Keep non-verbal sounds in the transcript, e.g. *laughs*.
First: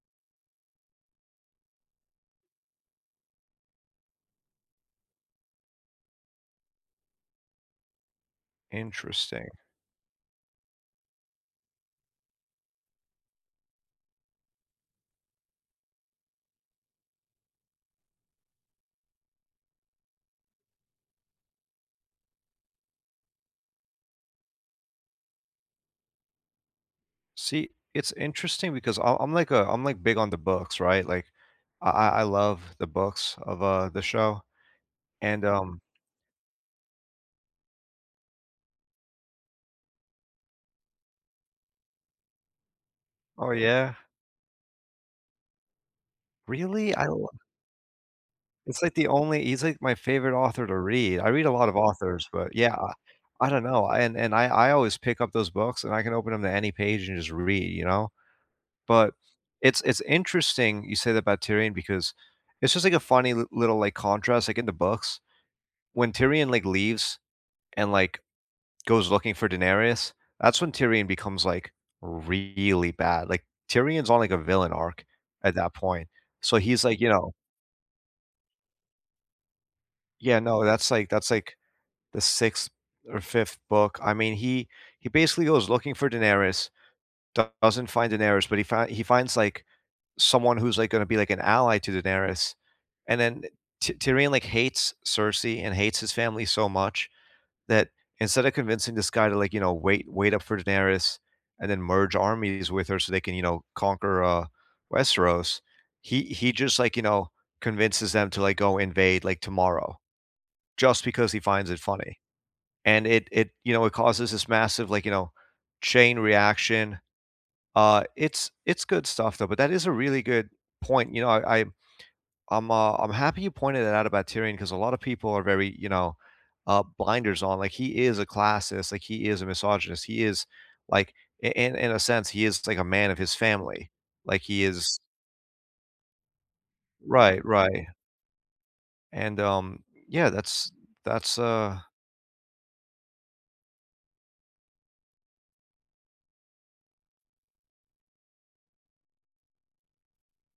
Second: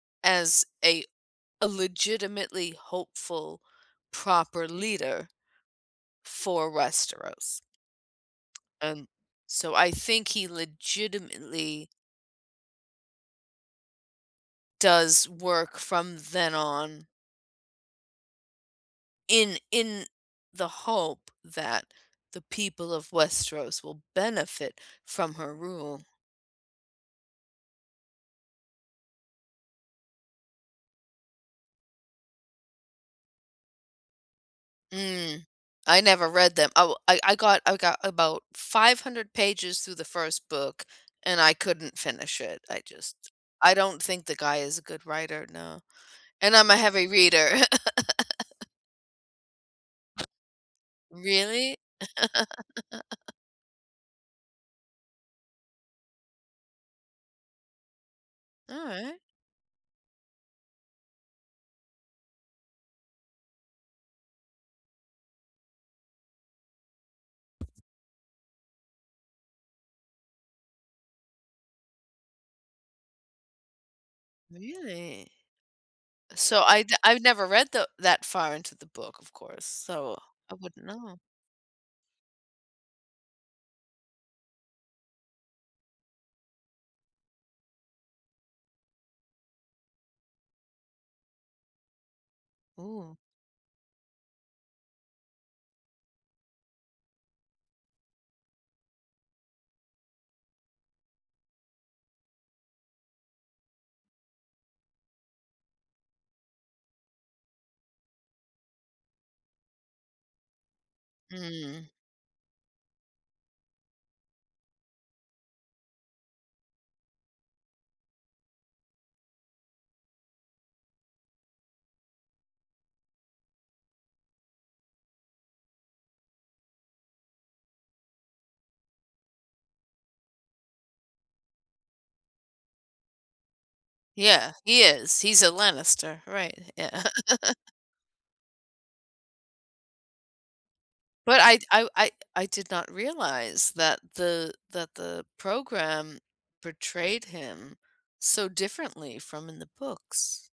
as a a legitimately hopeful, proper leader for Westeros. And Interesting. so I think he legitimately does work from then on in in the hope that the people of Westeros will benefit from her rule. See, it's interesting because I I'm, like, a I'm, like, big on the books, right? Like, I I I love the books of, uh, the show, Mm. and, um I never read them oh, I I got I got about 500 pages through the first book, and I couldn't finish it. I just Oh, I yeah? don't think the guy is a good writer, no. And I'm a Really? I heavy w reader. *laughs* It's, like, the only he's, like, my favorite author to read. I read a lot of Really? authors, but, yeah, I *laughs* I don't know, I and and I I always pick up those books, and I can open 'em to any page and just read, you know? But, Alright. it's it's interesting you say that about Tyrion, because it's just, like, a funny l little, like, contrast, like, in the books, when Tyrion, like, leaves, and, like, goes looking for Daenerys, that's when Tyrion becomes, like, really bad. Like, Tyrion's on, like, a villain arc Really? at that point, so So I he's, d like, you I've know never read the that far into the book, of course, so Yeah, I no, wouldn't that's, like know. that's, like, the 6th or 5th book, I mean he he basically goes looking for Daenerys, d doesn't find Daenerys, but he find he finds, like, someone who's, like, gonna be, like, an ally to Daenerys, Ooh. and then, eh, T Tyrion, like, hates Cersei and hates his family so much, that instead of convincing this guy to, like, you know, wait wait up for Daenerys, and then merge armies with her so they can, you know, conquer, uh, Westeros, he he just, like, you know, convinces them to, like, go invade, like, tomorrow, just because he finds it Mm. funny. And it it you know, it causes this massive, like, you know, chain reaction. Uh, it's it's good stuff, though, but that is a really good point, you know, I I I'm, uh I'm happy you pointed it out about Tyrion, 'cause a lot of people are very, you know, uh, blinders on, like, he is a classist, like, he is a misogynist, he is, like, in in in a sense, he is, like, a man of his family. Like, Yeah. he He is is. He's a Lannister, right. Yeah. Right, *chuckles* right. And, um, yeah, that's that's, But I'd uh I I I did not realize that the that the program portrayed him so differently from in the books.